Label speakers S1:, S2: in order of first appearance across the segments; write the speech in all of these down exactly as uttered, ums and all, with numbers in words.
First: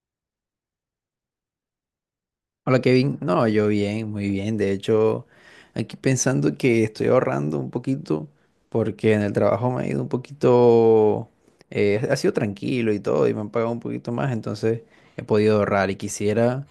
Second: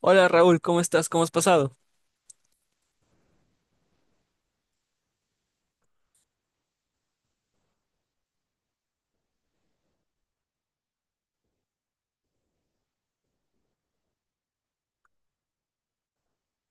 S1: Hola Raúl, ¿cómo estás? ¿Cómo has pasado?
S2: Hola Kevin, no, yo bien, muy bien. De hecho, aquí pensando que estoy ahorrando un poquito porque en el trabajo me ha ido un poquito, eh, ha sido tranquilo y todo y me han pagado un poquito más, entonces he podido ahorrar y quisiera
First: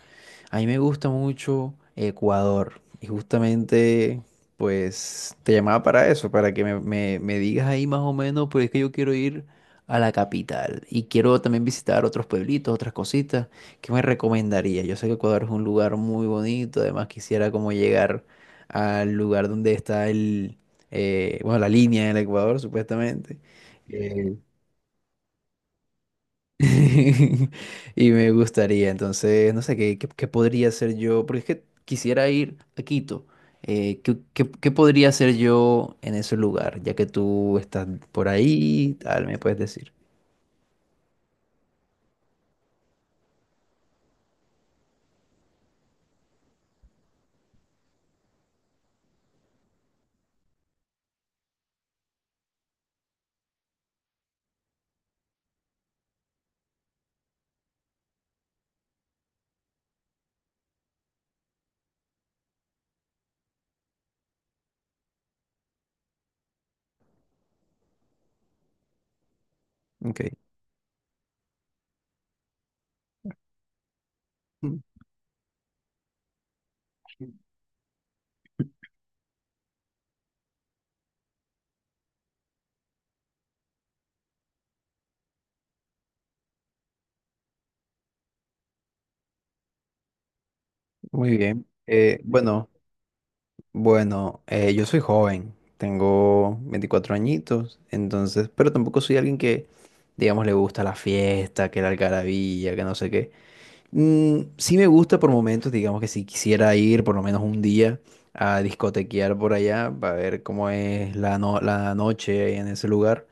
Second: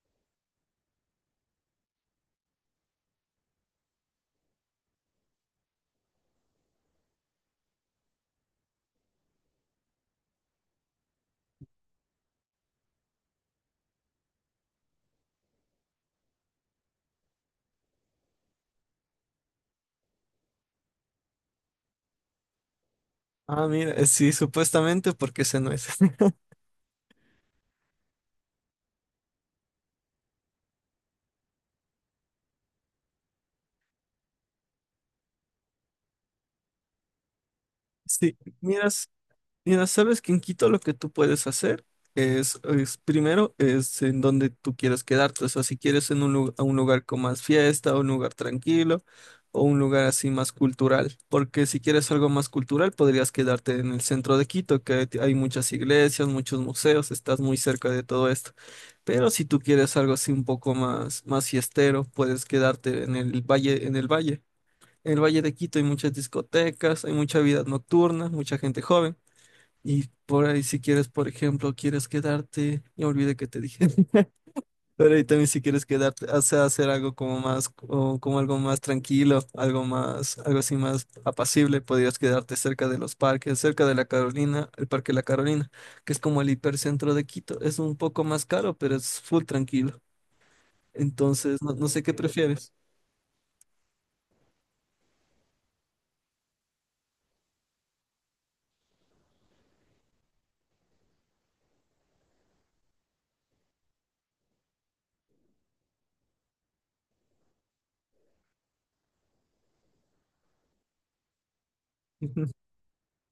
S2: a mí me gusta mucho Ecuador y justamente pues te llamaba para eso, para que me, me- me digas ahí más o menos, porque es que yo quiero ir a la capital y quiero también visitar otros pueblitos, otras cositas. ¿Qué me recomendaría? Yo sé que Ecuador es un lugar muy bonito, además quisiera como llegar al lugar donde está el, eh, bueno, la línea del Ecuador supuestamente.
S1: Ah, mira, eh, sí,
S2: Eh,
S1: supuestamente porque ese no es.
S2: Y me gustaría, entonces, no sé, ¿qué, qué, qué podría hacer yo? Porque es que quisiera ir a Quito. Eh, ¿qué, qué- qué podría hacer yo en ese lugar? Ya que tú estás por
S1: Sí,
S2: ahí,
S1: miras,
S2: tal, me puedes
S1: Mira,
S2: decir.
S1: sabes que en Quito lo que tú puedes hacer es, es primero, es en donde tú quieres quedarte. O sea, si quieres en un, lu- a un lugar con más fiesta, un lugar tranquilo o un lugar así más cultural. Porque si quieres algo más cultural, podrías quedarte en el centro de Quito, que hay hay muchas iglesias, muchos museos, estás muy cerca de todo esto. Pero si tú quieres algo así un poco más, más fiestero, puedes quedarte en el valle, en el valle. En el Valle de Quito hay muchas discotecas, hay mucha vida nocturna, mucha gente joven. Y
S2: Ok,
S1: por ahí si quieres, por ejemplo, quieres quedarte, ya olvidé que te dije.
S2: mm,
S1: Pero ahí también si quieres quedarte, o sea, hacer algo como más, o como algo más tranquilo, algo más, algo así más apacible, podrías quedarte cerca de los parques, cerca de la Carolina, el Parque La Carolina, que es como el hipercentro de Quito. Es un poco más caro, pero es full tranquilo.
S2: muy
S1: Entonces,
S2: bien.
S1: no, no sé qué
S2: Eh, bueno,
S1: prefieres.
S2: bueno, eh, yo soy joven, tengo veinticuatro añitos, entonces, pero tampoco soy alguien que, digamos, le gusta la fiesta, que la algarabía, que no sé qué. Mm, sí me gusta por momentos, digamos que si quisiera ir por lo menos un día a discotequear por allá para ver cómo es la, no- la noche ahí en ese lugar.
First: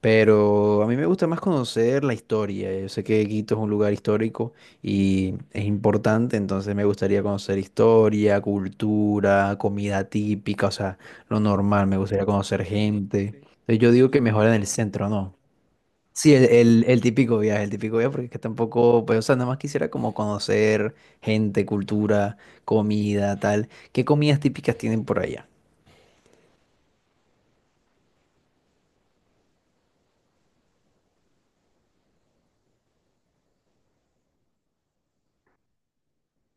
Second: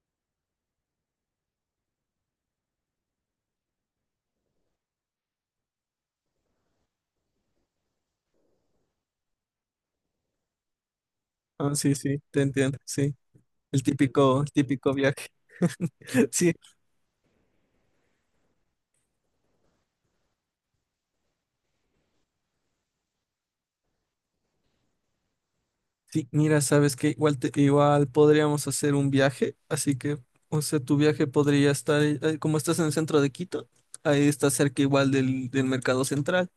S2: Pero a mí me gusta más conocer la historia. Yo sé que Quito es un lugar histórico y es importante, entonces me gustaría conocer historia, cultura, comida típica, o sea, lo
S1: Ah,
S2: normal,
S1: sí,
S2: me
S1: sí,
S2: gustaría
S1: te
S2: conocer
S1: entiendo, sí.
S2: gente. Entonces
S1: El
S2: yo digo que
S1: típico,
S2: mejor
S1: el
S2: en el
S1: típico
S2: centro,
S1: viaje.
S2: ¿no? Sí, el,
S1: Sí,
S2: el, el típico viaje, el típico viaje, porque es que tampoco, pues, o sea, nada más quisiera como conocer gente, cultura, comida, tal. ¿Qué comidas típicas tienen por allá?
S1: sí, mira, sabes que igual, te- igual podríamos hacer un viaje, así que, o sea, tu viaje podría estar, eh, como estás en el centro de Quito, ahí está cerca igual del, del mercado central.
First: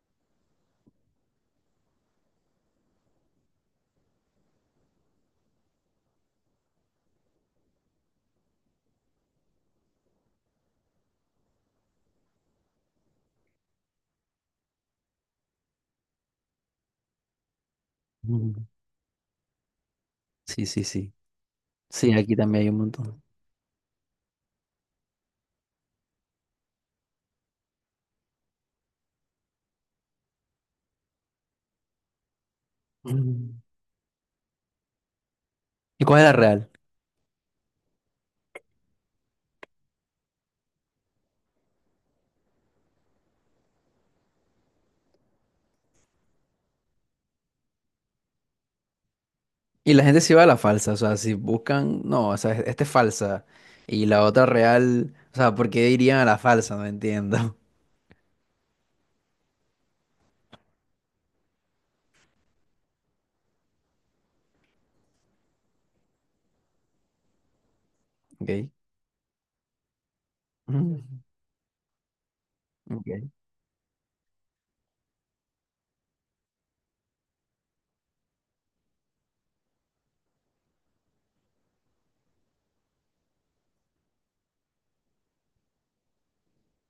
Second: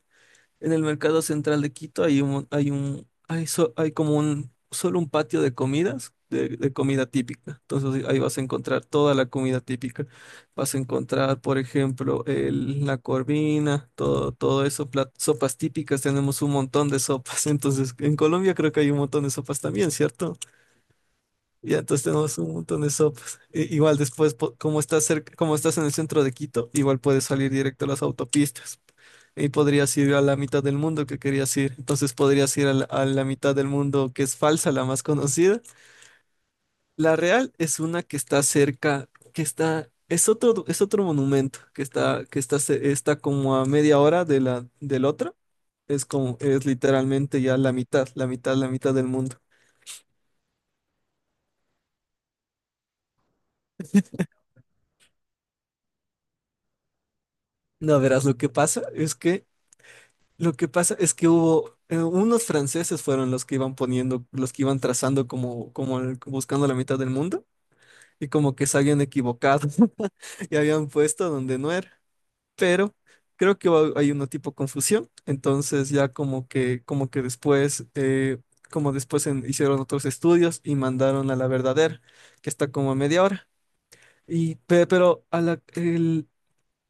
S1: En el mercado central de Quito hay un, hay un, hay, so- hay como un, solo un patio de comidas, de, de comida típica. Entonces ahí vas a encontrar toda la comida típica. Vas a encontrar, por ejemplo, el- la corvina, todo, todo eso, plat- sopas típicas. Tenemos un montón de sopas. Entonces en Colombia
S2: Mm.
S1: creo que hay un montón de sopas también, ¿cierto?
S2: Sí, sí, sí.
S1: Y entonces
S2: Sí, aquí
S1: tenemos un
S2: también hay un
S1: montón de
S2: montón.
S1: sopas. I- igual después, po- como estás cerca, como estás en el centro de Quito, igual puedes salir directo a las autopistas. Y podrías ir a la mitad del mundo que querías ir. Entonces podrías ir a la, a la mitad
S2: Mm.
S1: del mundo que es falsa, la más conocida.
S2: ¿Y cuál es la real?
S1: La real es una que está cerca, que está, es otro, es otro monumento que está, que está, ce- está como a media hora de la, del otro. Es como, es literalmente ya la mitad, la mitad, la mitad del mundo.
S2: Y la gente se va a la falsa, o sea, si buscan, no, o sea, esta es falsa. Y la otra real, o sea, ¿por qué irían a la falsa? No entiendo.
S1: No, verás, lo que pasa es que lo que pasa es que hubo eh, unos franceses fueron los que iban poniendo, los que iban trazando como, como el- buscando la mitad del mundo y
S2: Ok.
S1: como que se habían equivocado y habían
S2: Mm.
S1: puesto donde no era. Pero
S2: Ok.
S1: creo que hubo- hay una tipo confusión, entonces ya como que como que después eh, como después en- hicieron otros estudios y mandaron a la verdadera que está como a media hora. Y pe- pero a la,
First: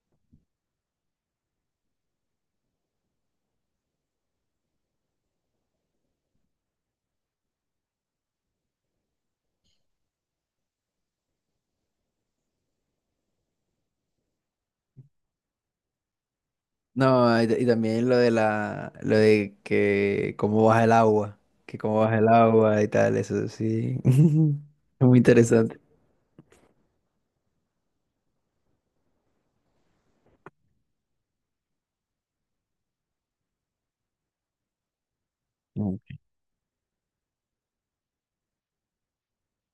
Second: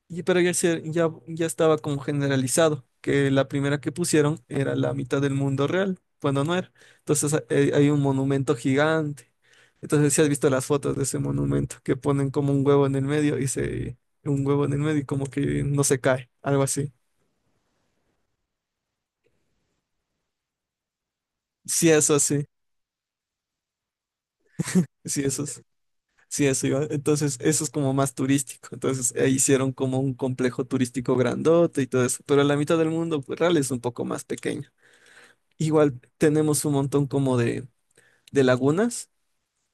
S1: y, pero ya, se- ya, ya estaba como generalizado, que la primera que pusieron era la mitad del mundo real, cuando no era. Entonces ha- eh, hay un monumento gigante. Entonces si has visto las fotos de ese monumento, que ponen como un huevo en el medio y se... un huevo en el medio y como que no se cae, algo así.
S2: No, y, y también lo de la, lo de que cómo baja el agua, que
S1: Sí,
S2: cómo
S1: eso
S2: baja el
S1: sí,
S2: agua y tal, eso sí. Es muy
S1: sí, eso es-
S2: interesante.
S1: sí, eso iba. Entonces eso es como más turístico. Entonces eh, hicieron como un complejo turístico grandote y todo eso, pero la mitad del mundo pues, real es un poco más pequeño. Igual tenemos un montón como de de lagunas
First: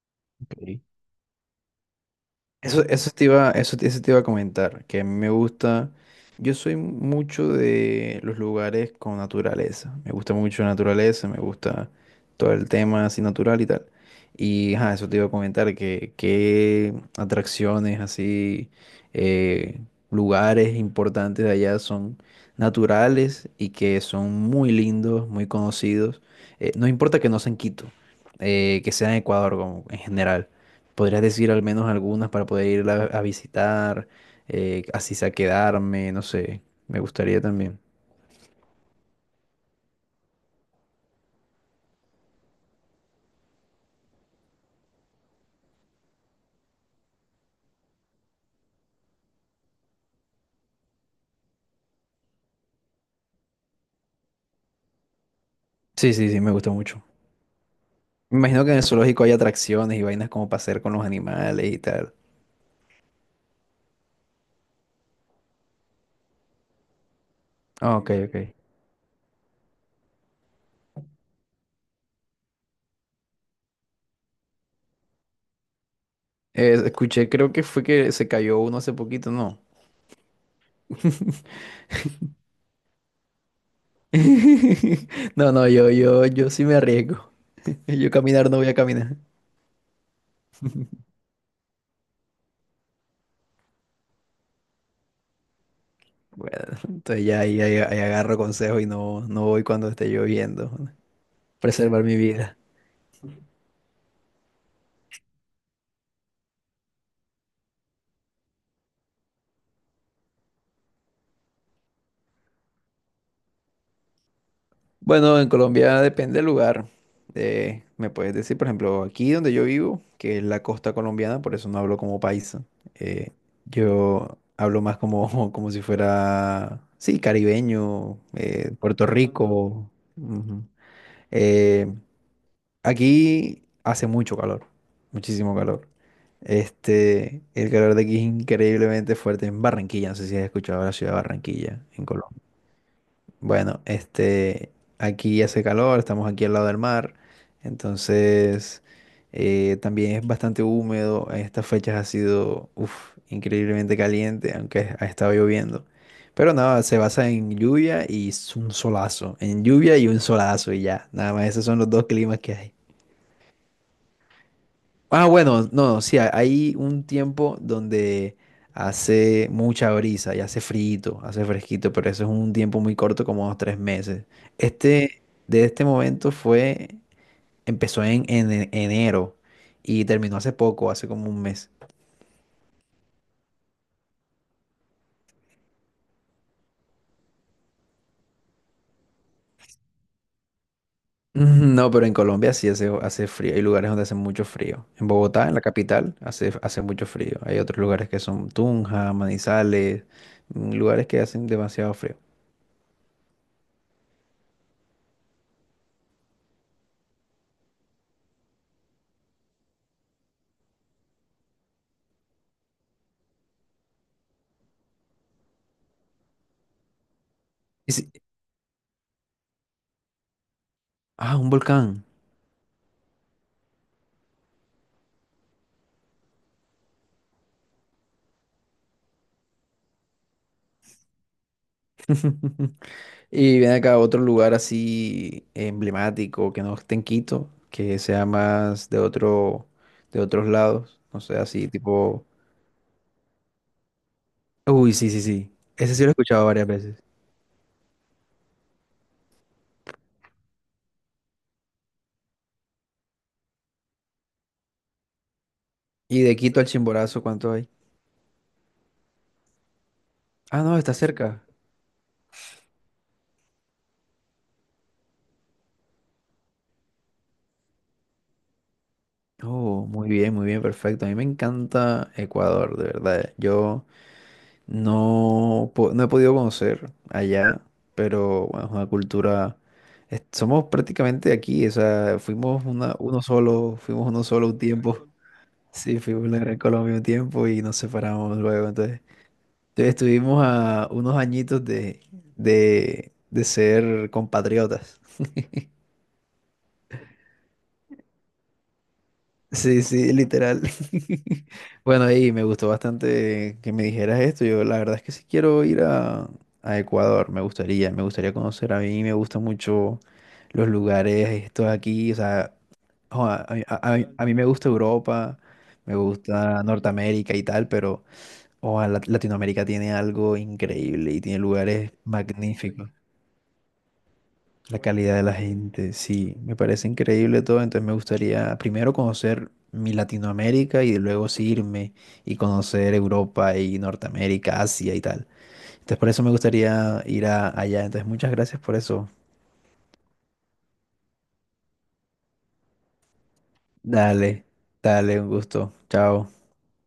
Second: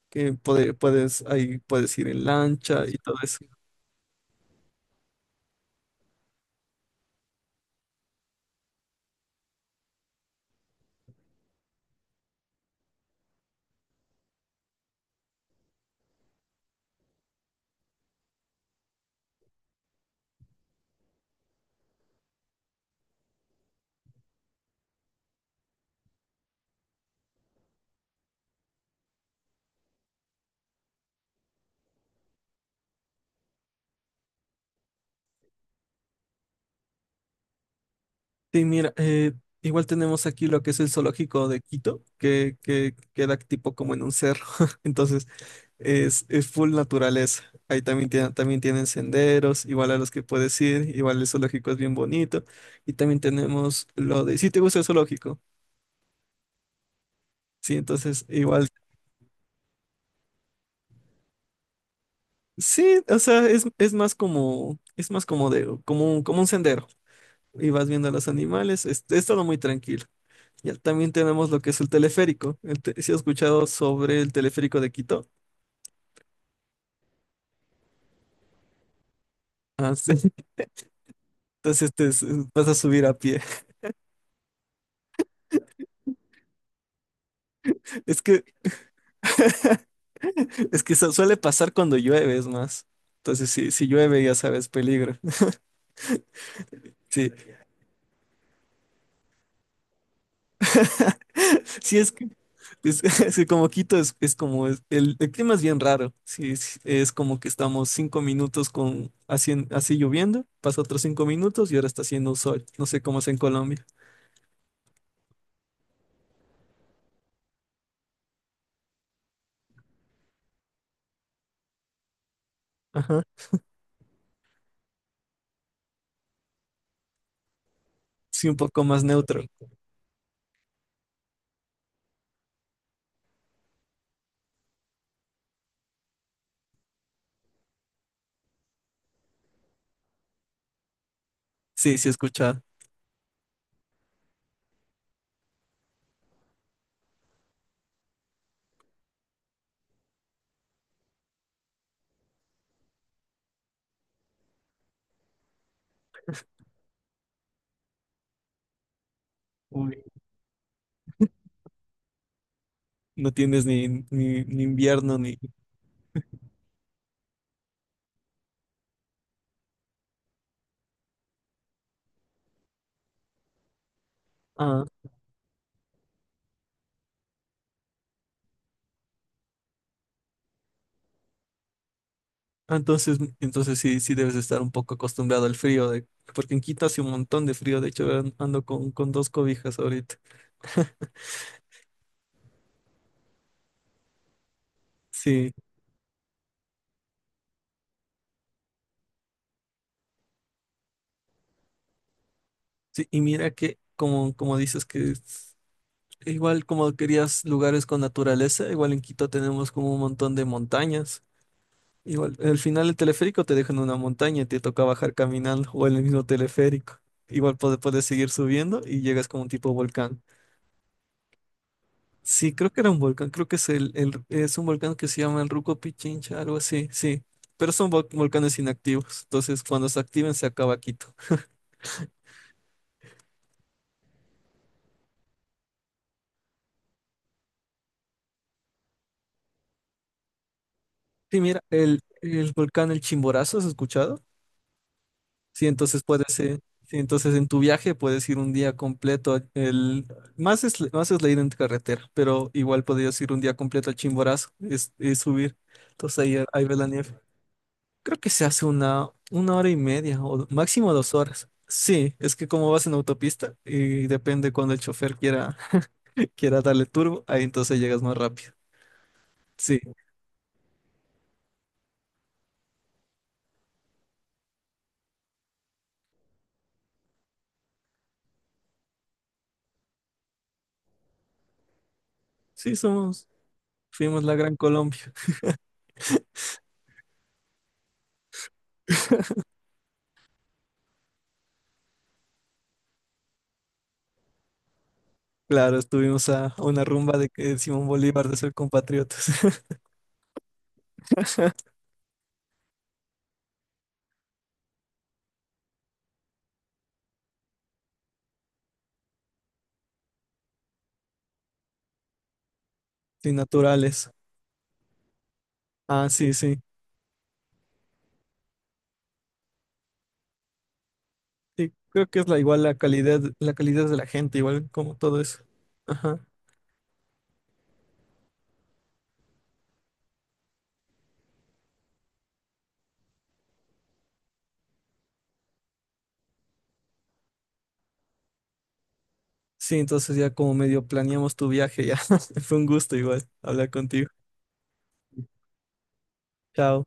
S1: que puede-
S2: Ok.
S1: puedes, ahí puedes ir en lancha
S2: Eso,
S1: y
S2: eso
S1: todo
S2: te
S1: eso.
S2: iba, eso, te- eso te iba a comentar, que a mí me gusta, yo soy mucho de los lugares con naturaleza, me gusta mucho la naturaleza, me gusta todo el tema así natural y tal. Y ajá, eso te iba a comentar, que qué atracciones así, eh, lugares importantes de allá son naturales y que son muy lindos, muy conocidos. Eh, no importa que no sean Quito, eh, que sea en Ecuador como en general. Podrías decir al menos algunas para poder irla a visitar, eh, así sea quedarme, no sé. Me gustaría también.
S1: Sí, mira, eh, igual tenemos aquí lo que es el zoológico de Quito, que, que queda tipo como en un cerro, entonces es, es full naturaleza. Ahí también, tiene- también tienen senderos, igual a los que puedes ir, igual el zoológico es bien bonito. Y también tenemos lo de, si te gusta el zoológico,
S2: Sí, sí, sí, me gusta mucho.
S1: sí, entonces
S2: Me imagino
S1: igual,
S2: que en el zoológico hay atracciones y vainas como para hacer con los animales y tal.
S1: sí, o sea, es, es más como, es más como de, como un- como un sendero. Y vas
S2: Ah,
S1: viendo a
S2: ok,
S1: los
S2: ok.
S1: animales. Es, es todo muy tranquilo. Ya también tenemos lo que es el teleférico. El te- ¿Sí has escuchado sobre el teleférico de Quito?
S2: Eh, escuché, creo que fue que se cayó uno hace poquito, ¿no?
S1: Ah, sí. Entonces este es- Vas a subir a pie.
S2: No, no, yo, yo, yo sí me arriesgo. Yo
S1: Es que,
S2: caminar no voy a caminar.
S1: es que eso suele pasar cuando llueve, es más. Entonces, si, si llueve, ya sabes, peligro.
S2: Bueno, entonces
S1: Sí.
S2: ya ahí, ahí- ahí agarro consejo y no, no voy cuando esté lloviendo.
S1: Sí,
S2: Preservar
S1: es
S2: mi
S1: que,
S2: vida.
S1: es, es que como Quito es, es como es- el, el clima es bien raro. Sí, sí, es como que estamos cinco minutos con así, en- así lloviendo, pasa otros cinco minutos y ahora está haciendo un sol. No sé cómo es en Colombia.
S2: Bueno, en Colombia depende del lugar. Eh, me puedes decir, por ejemplo, aquí donde yo vivo, que es la costa colombiana, por eso no hablo como paisa.
S1: Ajá.
S2: Eh, yo hablo más como, como si fuera, sí, caribeño,
S1: Sí, un
S2: eh,
S1: poco más
S2: Puerto
S1: neutro.
S2: Rico. Ujú. Eh, aquí hace mucho calor, muchísimo calor. Este, el calor de aquí es increíblemente fuerte en Barranquilla. No sé si has escuchado la ciudad de Barranquilla
S1: Sí,
S2: en
S1: sí,
S2: Colombia.
S1: escucha.
S2: Bueno, este, aquí hace calor, estamos aquí al lado del mar, entonces eh, también es bastante húmedo. En estas fechas ha sido, uf, increíblemente caliente, aunque ha estado lloviendo. Pero nada, se basa en lluvia y s- un solazo, en lluvia
S1: Uy,
S2: y un solazo y ya. Nada más, esos son los dos climas que hay.
S1: no tienes ni, ni, ni invierno
S2: Ah,
S1: ni.
S2: bueno, no, sí, ha- hay un tiempo donde hace mucha brisa y hace frito, hace fresquito, pero eso es un tiempo muy corto, como dos, tres meses.
S1: Ah,
S2: Este, de este momento fue, empezó en, en en- enero y terminó hace poco, hace como un mes.
S1: ah, entonces, entonces sí, sí debes estar un poco acostumbrado al frío, de... porque en Quito hace un montón de frío. De hecho, an- ando con, con dos cobijas ahorita.
S2: Mm, no, pero en Colombia sí hace, hace frío. Hay lugares donde hace mucho frío. En Bogotá,
S1: Sí,
S2: en la capital, hace, hace mucho frío. Hay otros lugares que son Tunja, Manizales, mm, lugares que hacen demasiado frío.
S1: sí, y mira que, como, como dices que es- igual como querías lugares con naturaleza, igual en Quito tenemos como un montón de montañas. Igual, al final el teleférico te deja en una montaña y te toca bajar caminando o en el mismo teleférico. Igual puede-
S2: Y
S1: puedes
S2: sí-
S1: seguir subiendo y llegas como un tipo volcán.
S2: Ah, un volcán.
S1: Sí, creo que era un volcán, creo que es el, el- es un volcán que se llama el Ruco Pichincha, algo así, sí. Pero son vol- volcanes inactivos, entonces cuando se activen se acaba Quito.
S2: Y viene acá otro lugar así emblemático que no esté en Quito, que sea más de otro, de otros lados, no sé,
S1: Sí, mira,
S2: así
S1: el,
S2: tipo.
S1: el volcán El Chimborazo, ¿has escuchado?
S2: Uy, sí, sí, sí.
S1: Sí,
S2: Ese
S1: entonces
S2: sí lo he
S1: puedes,
S2: escuchado
S1: eh,
S2: varias veces.
S1: sí, entonces en tu viaje puedes ir un día completo. El, más es, más es la ida en carretera, pero igual podrías ir un día completo al Chimborazo es, y subir. Entonces
S2: Y de
S1: ahí,
S2: Quito
S1: ahí
S2: al
S1: ves la nieve.
S2: Chimborazo, ¿cuánto hay?
S1: Creo que se hace una, una hora y media o
S2: Ah, no,
S1: máximo
S2: está
S1: dos
S2: cerca.
S1: horas. Sí, es que como vas en autopista y depende cuando el chofer quiera, quiera darle turbo, ahí entonces llegas más rápido. Sí,
S2: Oh, muy bien, muy bien, perfecto. A mí me encanta Ecuador, de verdad. Yo No, po- no he podido conocer allá, pero bueno, es una cultura. Es- somos prácticamente aquí, o sea, fuimos
S1: sí,
S2: una, uno
S1: somos,
S2: solo, fuimos
S1: fuimos
S2: uno
S1: la
S2: solo
S1: Gran
S2: un
S1: Colombia.
S2: tiempo. Sí, fuimos la Gran Colombia un tiempo y nos separamos luego. Entonces, entonces estuvimos a unos añitos de, de, de ser compatriotas.
S1: Claro, estuvimos a una rumba de, que Simón Bolívar de ser compatriotas.
S2: Sí, sí, literal. Bueno, y me gustó bastante que me dijeras esto. Yo la verdad es que sí quiero ir a, a Ecuador, me gustaría, me gustaría conocer. A mí me gustan mucho los lugares estos aquí, o sea, jo,
S1: Sí,
S2: a, a- a- a- mí
S1: naturales.
S2: a mí me gusta Europa, me
S1: Ah, sí, sí.
S2: gusta Norteamérica y tal, pero ojalá Latinoamérica tiene algo increíble y tiene
S1: Sí,
S2: lugares
S1: creo que es la igual la
S2: magníficos.
S1: calidad, la calidad de la gente, igual
S2: La
S1: como
S2: calidad
S1: todo
S2: de la
S1: eso.
S2: gente,
S1: Ajá.
S2: sí, me parece increíble todo, entonces me gustaría primero conocer mi Latinoamérica y luego sí irme y conocer Europa y Norteamérica, Asia y tal. Entonces por eso me gustaría ir a- allá, entonces muchas gracias por eso.
S1: Sí, entonces ya como medio planeamos tu viaje, ya. Fue un gusto igual hablar contigo.
S2: Dale, dale, un gusto, chao.
S1: Chao.